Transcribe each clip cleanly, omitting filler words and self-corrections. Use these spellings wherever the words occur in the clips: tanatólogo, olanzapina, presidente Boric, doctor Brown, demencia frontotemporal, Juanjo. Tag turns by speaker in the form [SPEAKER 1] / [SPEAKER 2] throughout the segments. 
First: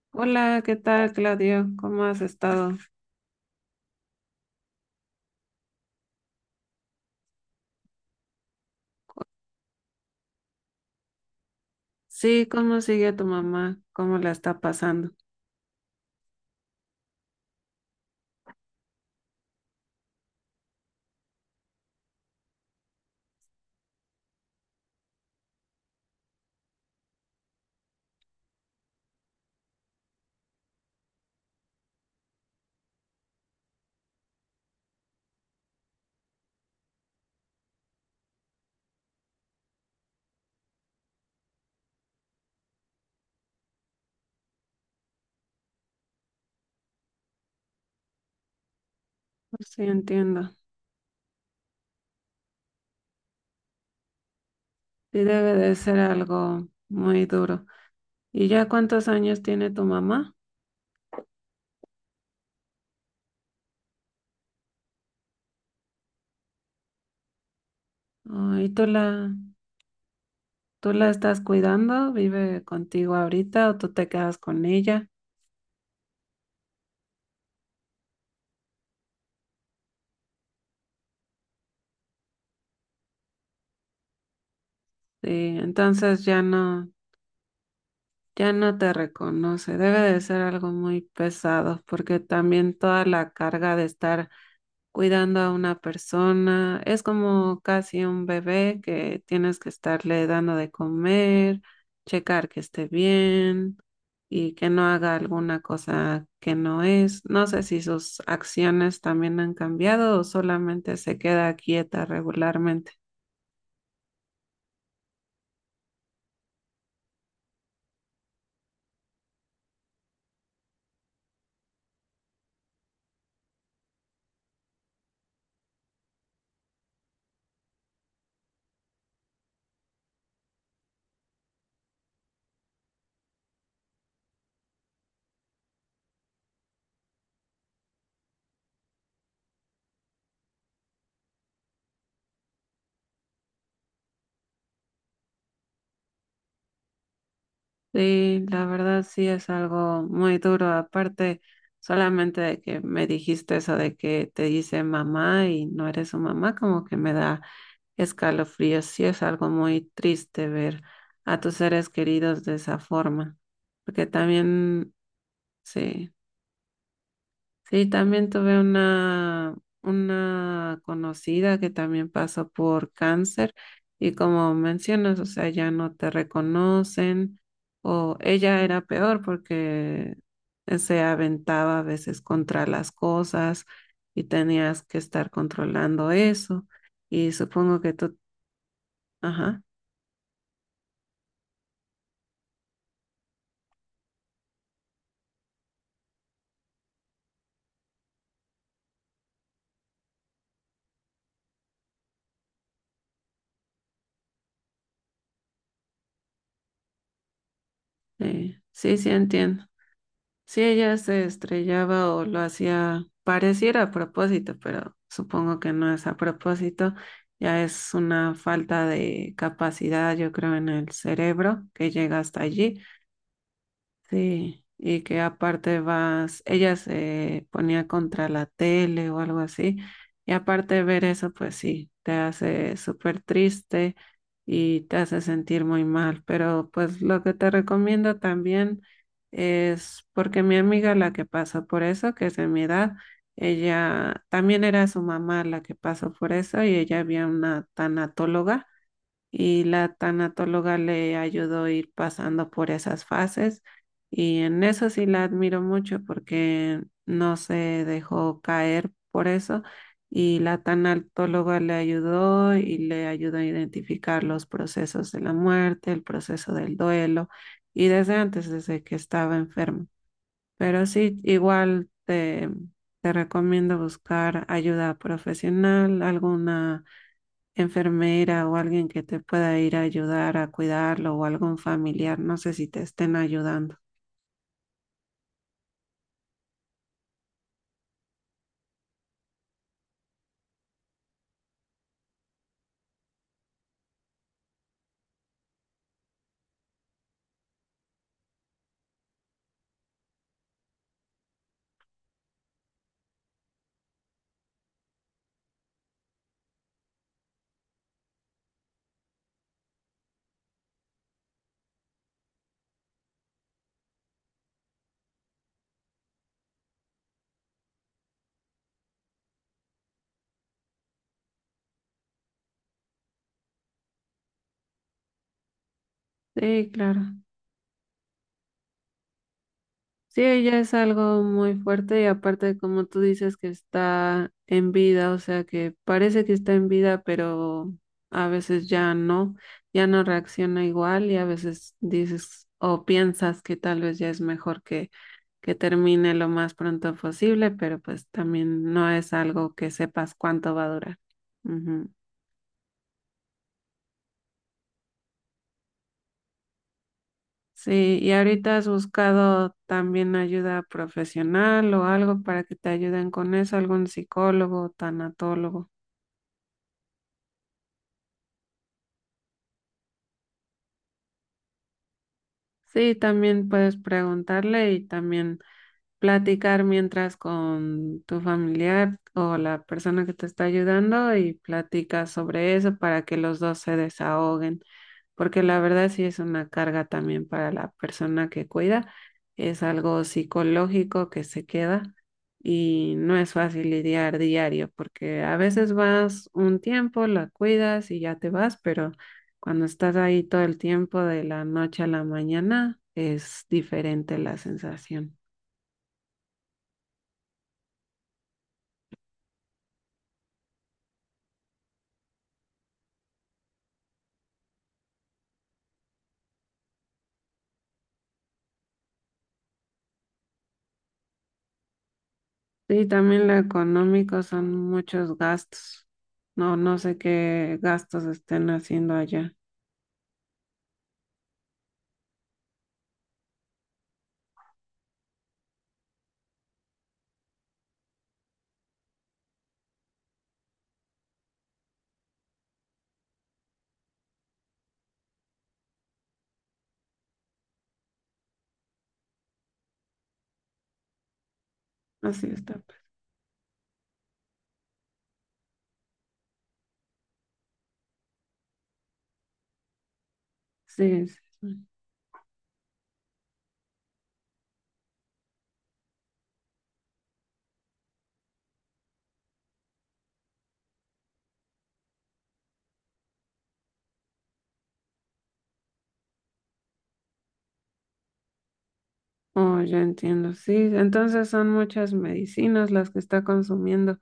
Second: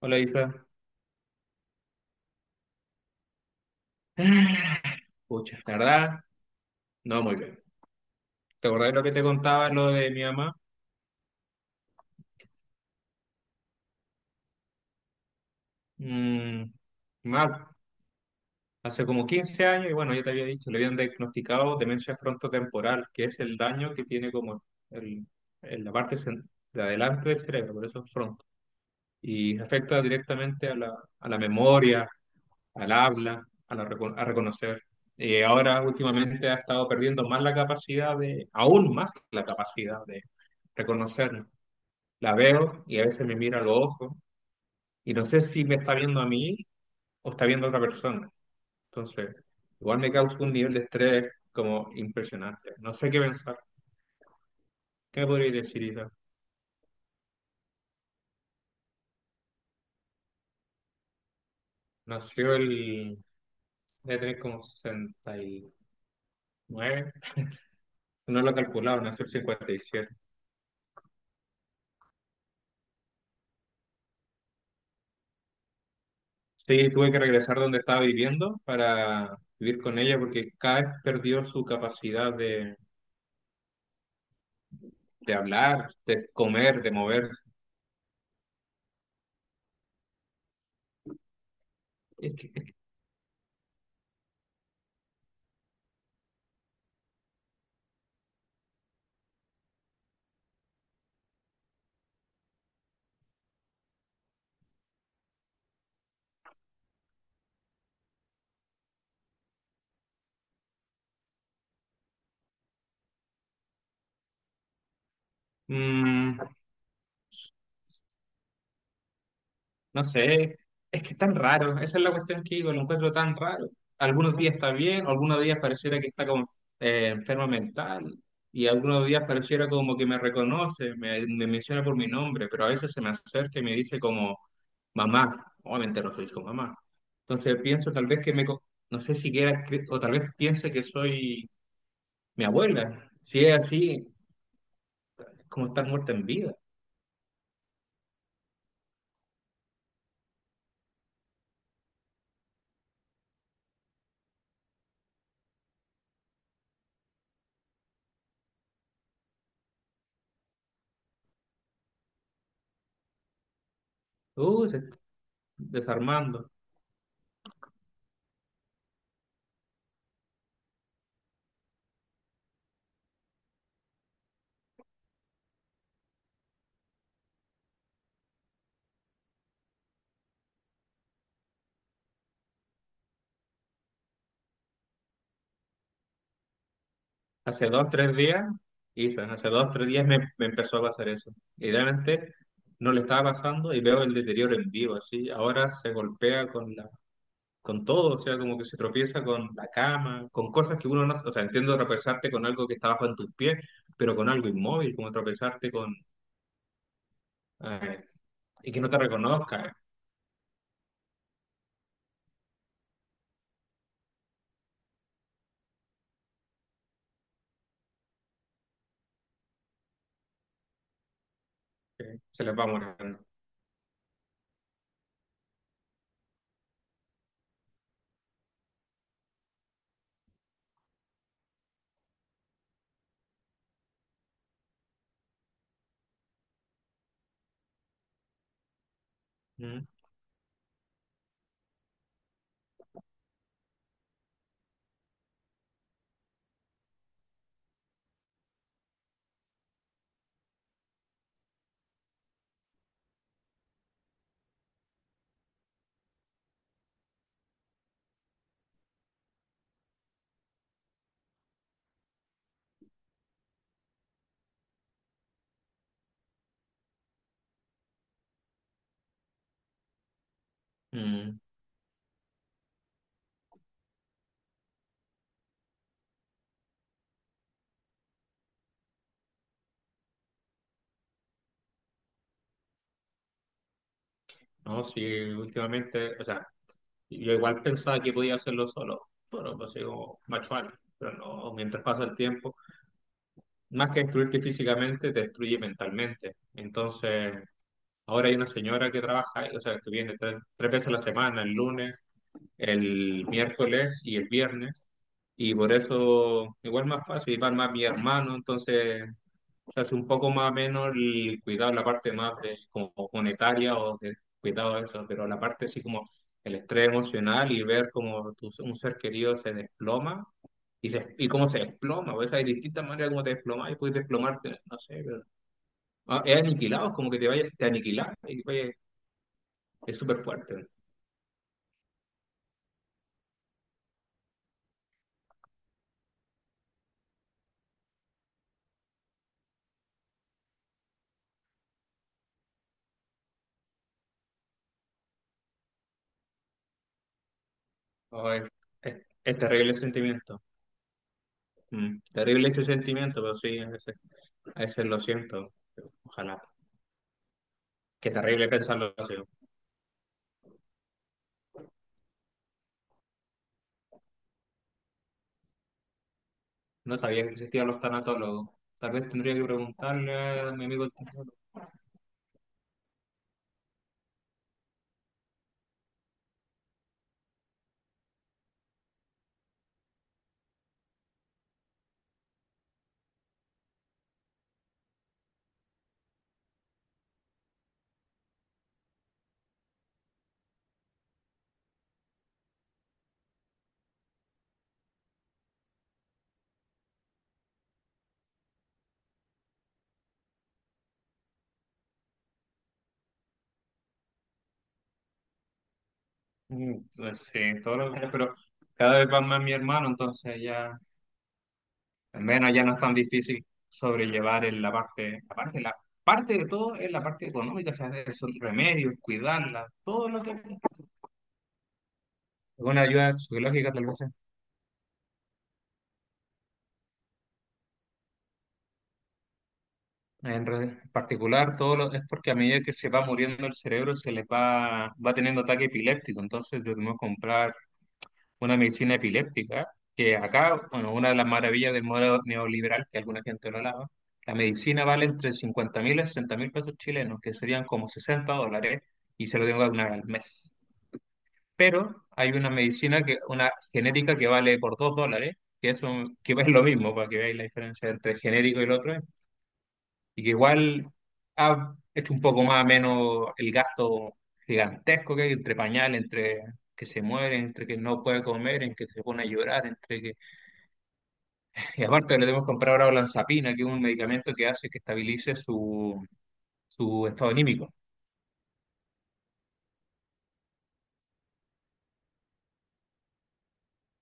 [SPEAKER 1] Hola, Isa.
[SPEAKER 2] Hola, ¿qué tal, Claudio? ¿Cómo has estado?
[SPEAKER 1] Ah, Pucha, la verdad, no muy bien. ¿Te acordás de lo que te contaba, lo de mi mamá?
[SPEAKER 2] Sí, ¿cómo sigue tu mamá? ¿Cómo la está pasando?
[SPEAKER 1] Mm, Mal. Hace como 15 años, y bueno, ya te había dicho, le habían diagnosticado demencia frontotemporal, que es el daño que tiene como el, el- la parte cen- de adelante del cerebro, por eso es fronto. Y afecta directamente a la memoria, al habla, a reconocer. Y ahora últimamente ha estado perdiendo más aún más la capacidad de reconocer. La veo y a veces me mira a los ojos y no sé si me está viendo a mí o está viendo a otra persona. Entonces,
[SPEAKER 2] Sí,
[SPEAKER 1] igual me causa
[SPEAKER 2] entiendo.
[SPEAKER 1] un nivel de estrés como impresionante. No sé qué pensar.
[SPEAKER 2] Sí,
[SPEAKER 1] ¿Qué me podrías
[SPEAKER 2] debe de
[SPEAKER 1] decir,
[SPEAKER 2] ser
[SPEAKER 1] Isa?
[SPEAKER 2] algo muy duro. ¿Y ya cuántos años tiene tu mamá?
[SPEAKER 1] Nació el... de tener como 69. No lo he
[SPEAKER 2] Oh, ¿y
[SPEAKER 1] calculado, nació el 57.
[SPEAKER 2] tú la estás cuidando? ¿Vive contigo ahorita o tú te quedas con ella?
[SPEAKER 1] Sí, tuve que regresar donde estaba viviendo para vivir con ella porque cada vez perdió su capacidad de,
[SPEAKER 2] Sí,
[SPEAKER 1] de hablar,
[SPEAKER 2] entonces
[SPEAKER 1] de
[SPEAKER 2] ya
[SPEAKER 1] comer,
[SPEAKER 2] no,
[SPEAKER 1] de moverse.
[SPEAKER 2] ya no te reconoce. Debe de ser algo muy pesado porque
[SPEAKER 1] Es que, es que-
[SPEAKER 2] también toda la carga de estar cuidando a una persona. Es como casi un bebé que tienes que estarle dando de comer, checar que esté bien y que no haga alguna cosa que no es. No sé si sus acciones también han cambiado o solamente se queda quieta regularmente.
[SPEAKER 1] Mm, No sé, es que es tan raro, esa es la cuestión que digo, lo encuentro tan raro. Algunos días está bien, algunos días pareciera que está como enferma mental, y algunos días pareciera como que me reconoce, me menciona por mi nombre, pero a veces se me acerca y me dice como mamá. Obviamente no soy su mamá. Entonces pienso tal vez que no sé siquiera, o tal vez piense que soy mi abuela. Si es así, es como estar muerta en vida.
[SPEAKER 2] Sí, la verdad sí es algo muy duro. Aparte, solamente de que me dijiste eso de que te dice mamá y no eres su mamá, como que me da escalofríos. Sí es algo muy triste ver a tus seres queridos de esa forma, porque
[SPEAKER 1] Se
[SPEAKER 2] también,
[SPEAKER 1] está
[SPEAKER 2] sí,
[SPEAKER 1] desarmando.
[SPEAKER 2] sí, también tuve una conocida que también pasó por cáncer y como mencionas, o sea, ya no te reconocen o ella era peor porque se aventaba a veces contra las cosas y tenías que estar controlando eso y
[SPEAKER 1] Hace
[SPEAKER 2] supongo
[SPEAKER 1] dos,
[SPEAKER 2] que
[SPEAKER 1] tres
[SPEAKER 2] tú,
[SPEAKER 1] días hizo, ¿no? Hace
[SPEAKER 2] ajá.
[SPEAKER 1] dos, tres días me empezó a pasar eso. Y realmente no le estaba pasando y veo el deterioro en vivo, así. Ahora se golpea con todo, o sea, como que se tropieza con la cama, con cosas que uno no, o sea, entiendo tropezarte con algo que está bajo en tus pies, pero con algo inmóvil, como tropezarte con, eh,
[SPEAKER 2] Sí,
[SPEAKER 1] y que no
[SPEAKER 2] sí,
[SPEAKER 1] te
[SPEAKER 2] sí entiendo.
[SPEAKER 1] reconozca,
[SPEAKER 2] Sí, ella se estrellaba o lo hacía, pareciera a propósito, pero supongo que no es a propósito. Ya es una falta de capacidad, yo creo, en el cerebro que llega hasta
[SPEAKER 1] se les va
[SPEAKER 2] allí.
[SPEAKER 1] muriendo.
[SPEAKER 2] Sí, y que aparte vas, ella se ponía contra la tele o algo así, y aparte de ver eso, pues sí, te hace súper triste y te hace sentir muy mal, pero pues lo que te recomiendo también
[SPEAKER 1] Mm,
[SPEAKER 2] es, porque mi amiga la que pasó por eso, que es de mi edad, ella también era su mamá la que pasó por eso y ella había una tanatóloga y la tanatóloga le ayudó a ir pasando por esas fases y en eso sí la admiro mucho porque no se dejó caer por eso y la tanatóloga le ayudó y le ayudó a identificar los procesos de la muerte, el proceso del duelo y desde antes, desde que estaba enferma. Pero sí,
[SPEAKER 1] mm.
[SPEAKER 2] igual te, te recomiendo buscar ayuda profesional, alguna enfermera o alguien que te pueda ir a ayudar a cuidarlo o algún familiar, no sé si te estén ayudando.
[SPEAKER 1] No, sí, últimamente, o sea, yo igual pensaba que podía hacerlo solo, bueno, pues digo, macho alfa, pero no, mientras pasa el tiempo, más que destruirte físicamente, te destruye mentalmente. Entonces, ahora hay una señora que trabaja, o sea, que viene tres veces a la semana, el lunes, el miércoles y el viernes, y por eso igual más fácil, y van más mi hermano, entonces se hace un poco más o menos el cuidado, la parte más de, como monetaria o de cuidado de eso, pero la parte así como el estrés emocional y ver como un ser querido se desploma y, y cómo se desploma, o sea, hay distintas maneras como te desplomas y puedes desplomarte, no sé, pero ah, es
[SPEAKER 2] Sí,
[SPEAKER 1] aniquilado, es
[SPEAKER 2] claro.
[SPEAKER 1] como que te vayas, te aniquilas y es súper
[SPEAKER 2] Sí, ella
[SPEAKER 1] fuerte.
[SPEAKER 2] es algo muy fuerte y aparte, como tú dices, que está en vida, o sea que parece que está en vida, pero a veces ya no, ya no reacciona igual y a veces dices o piensas que tal vez ya es mejor que termine lo más pronto posible, pero pues
[SPEAKER 1] Ah,
[SPEAKER 2] también no es
[SPEAKER 1] es
[SPEAKER 2] algo que
[SPEAKER 1] terrible ese
[SPEAKER 2] sepas
[SPEAKER 1] sentimiento.
[SPEAKER 2] cuánto va a durar. Ujú.
[SPEAKER 1] Terrible ese sentimiento, pero sí, a veces lo siento, ojalá,
[SPEAKER 2] Sí,
[SPEAKER 1] qué
[SPEAKER 2] ¿y
[SPEAKER 1] terrible
[SPEAKER 2] ahorita has
[SPEAKER 1] pensarlo así.
[SPEAKER 2] buscado también ayuda profesional o algo para que te ayuden con eso, algún psicólogo, tanatólogo?
[SPEAKER 1] No sabía que existían los tanatólogos. Tal vez tendría que preguntarle a mi amigo el tanatólogo.
[SPEAKER 2] Sí, también puedes preguntarle y también platicar mientras con tu familiar o la persona que te está ayudando y platicas sobre eso para que los dos se desahoguen, porque la verdad sí es una carga también para la persona que cuida, es algo psicológico que se queda y no es fácil lidiar diario, porque a veces vas un tiempo, la cuidas y ya te vas, pero cuando estás ahí todo el tiempo de la noche a la mañana es diferente la sensación.
[SPEAKER 1] Entonces, sí, todos los años, pero cada vez va más mi hermano, entonces ya, al menos ya no es tan difícil sobrellevar en la parte de todo es la parte económica, o sea, esos remedios, cuidarla, todo lo que... Una
[SPEAKER 2] Sí,
[SPEAKER 1] ayuda
[SPEAKER 2] también lo
[SPEAKER 1] psicológica tal vez
[SPEAKER 2] económico son muchos gastos. No, no sé qué gastos estén haciendo allá.
[SPEAKER 1] en particular, es porque a medida que se va muriendo el cerebro se les va teniendo ataque epiléptico, entonces debemos comprar una medicina epiléptica, que acá, bueno, una de las maravillas del modelo neoliberal, que alguna gente lo alaba, la medicina vale entre 50 mil a 60 mil pesos chilenos, que serían como $60, y se lo tengo una vez al mes. Pero
[SPEAKER 2] Así
[SPEAKER 1] hay una
[SPEAKER 2] está, pues.
[SPEAKER 1] medicina, una genérica que vale por $2, que es lo mismo, para que veáis la diferencia entre genérico y el otro, es y que igual
[SPEAKER 2] Sí, sí, sí.
[SPEAKER 1] ha hecho un poco más o menos el gasto gigantesco que hay entre pañales, entre que se muere, entre que no puede comer, entre que se pone a llorar, entre que... Y aparte le debemos comprar ahora olanzapina, que es un medicamento que hace que estabilice su estado anímico.
[SPEAKER 2] Oh, ya entiendo. Sí, entonces son muchas medicinas las que está consumiendo.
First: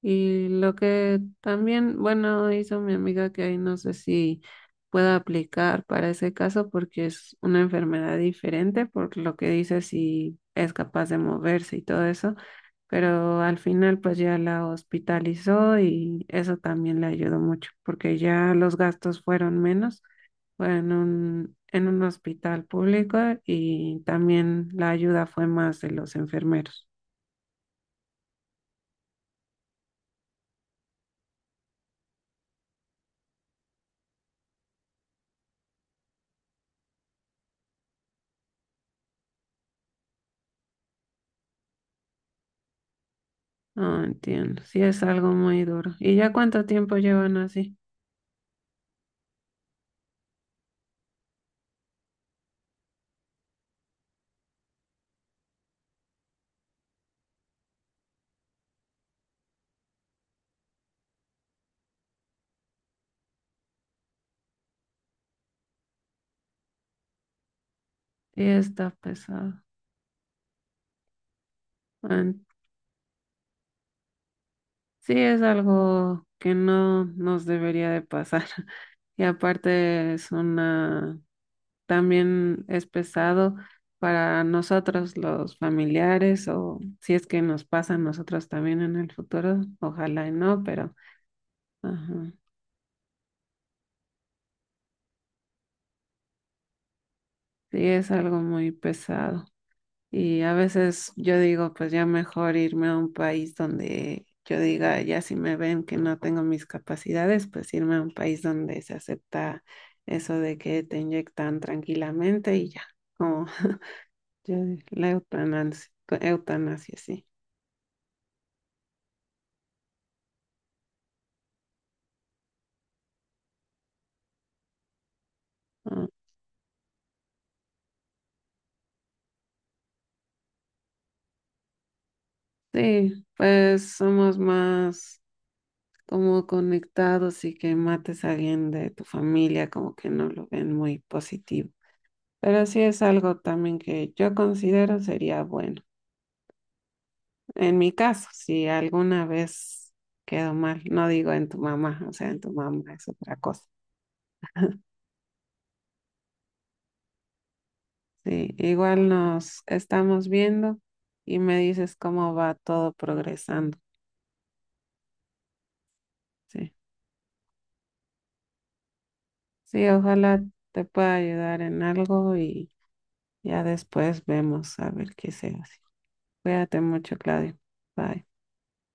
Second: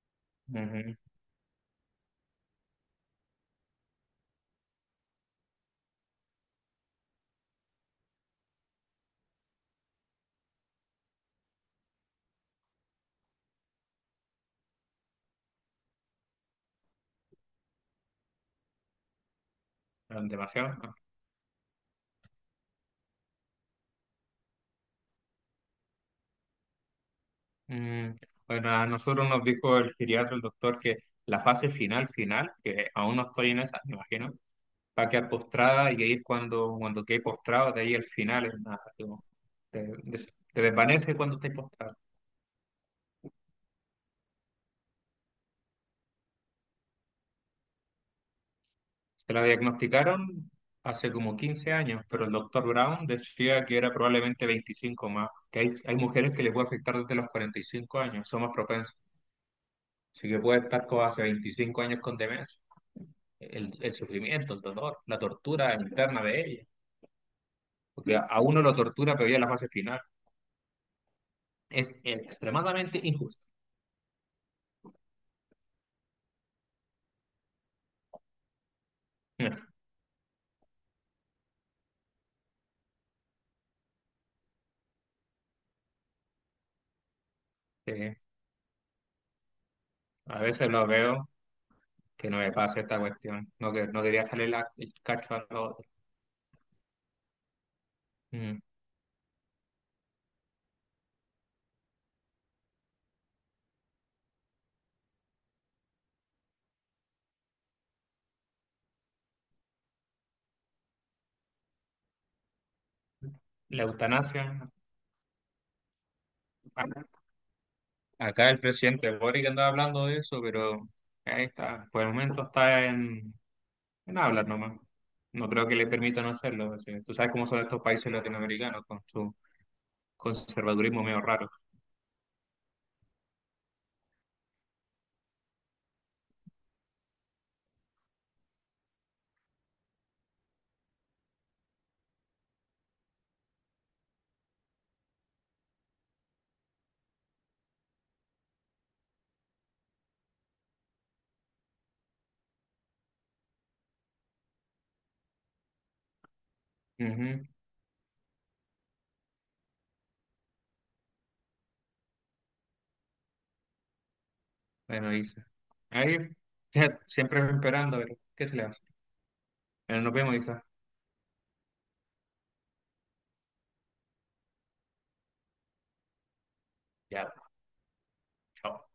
[SPEAKER 2] Y lo
[SPEAKER 1] Ujú.
[SPEAKER 2] que también, bueno, hizo mi amiga que ahí no sé si pueda aplicar para ese caso porque es una enfermedad diferente, por lo que dice si es capaz de moverse y todo eso. Pero al final pues ya la hospitalizó y eso también le ayudó mucho porque ya los gastos fueron menos, fue
[SPEAKER 1] Demasiado,
[SPEAKER 2] en
[SPEAKER 1] ¿no?
[SPEAKER 2] un hospital público y también la ayuda fue más de los enfermeros.
[SPEAKER 1] Mm. Bueno, a nosotros nos dijo el geriatra, el doctor, que la fase final, final, que aún no estoy en esa, me imagino va a quedar postrada y ahí es cuando quede postrado, de ahí al final es nada, como te desvanece cuando estés postrado.
[SPEAKER 2] No entiendo, sí es algo muy duro. ¿Y ya cuánto tiempo llevan así?
[SPEAKER 1] Se la diagnosticaron hace como 15 años, pero el doctor Brown decía que era probablemente 25 más, que hay mujeres que les puede afectar desde los 45 años, son más propensas. Así que puede estar como hace 25 años con demencia. El sufrimiento, el dolor, la tortura interna de ella. Porque a
[SPEAKER 2] Sí
[SPEAKER 1] uno lo
[SPEAKER 2] está
[SPEAKER 1] tortura, pero ya en la
[SPEAKER 2] pesado.
[SPEAKER 1] fase final. Es
[SPEAKER 2] En-
[SPEAKER 1] extremadamente injusto.
[SPEAKER 2] Sí es algo que no nos debería de pasar. Y aparte es una, también es pesado para nosotros los familiares o si es que nos pasa
[SPEAKER 1] Sí,
[SPEAKER 2] a nosotros también en el futuro, ojalá y
[SPEAKER 1] a
[SPEAKER 2] no,
[SPEAKER 1] veces lo
[SPEAKER 2] pero
[SPEAKER 1] veo que
[SPEAKER 2] ajá,
[SPEAKER 1] no me pase esta cuestión. No, no quería salir el cacho
[SPEAKER 2] sí es algo
[SPEAKER 1] mm,
[SPEAKER 2] muy pesado. Y a veces yo digo, pues ya mejor irme a un país donde yo diga, ya si me ven que no tengo mis capacidades, pues irme a un país donde se acepta eso de que te inyectan tranquilamente y ya, como
[SPEAKER 1] la eutanasia.
[SPEAKER 2] yo- la eutanasia, eutanasia, sí.
[SPEAKER 1] Acá el presidente Boric andaba hablando de eso, pero ahí está. Por el momento está en hablar nomás. No creo que le
[SPEAKER 2] Ah,
[SPEAKER 1] permitan hacerlo así. Tú sabes cómo son estos países latinoamericanos con su conservadurismo medio raro.
[SPEAKER 2] sí, pues somos más como conectados y que mates a alguien de tu familia como que no lo ven muy positivo. Pero sí es algo también que yo considero sería bueno. En mi caso, si alguna vez quedó mal, no digo en tu mamá, o sea, en tu mamá es otra cosa.
[SPEAKER 1] Ujú.
[SPEAKER 2] Sí, igual nos estamos viendo y me dices cómo va todo progresando.
[SPEAKER 1] Bueno, Isa. Ahí,
[SPEAKER 2] Sí,
[SPEAKER 1] siempre esperando, pero ¿qué se le hace?
[SPEAKER 2] sí,
[SPEAKER 1] Bueno, nos vemos,
[SPEAKER 2] ojalá
[SPEAKER 1] Isa.
[SPEAKER 2] te pueda ayudar en algo y... Ya después vemos a ver qué se hace. Cuídate mucho,
[SPEAKER 1] Ya,
[SPEAKER 2] Claudio. Bye.
[SPEAKER 1] chao.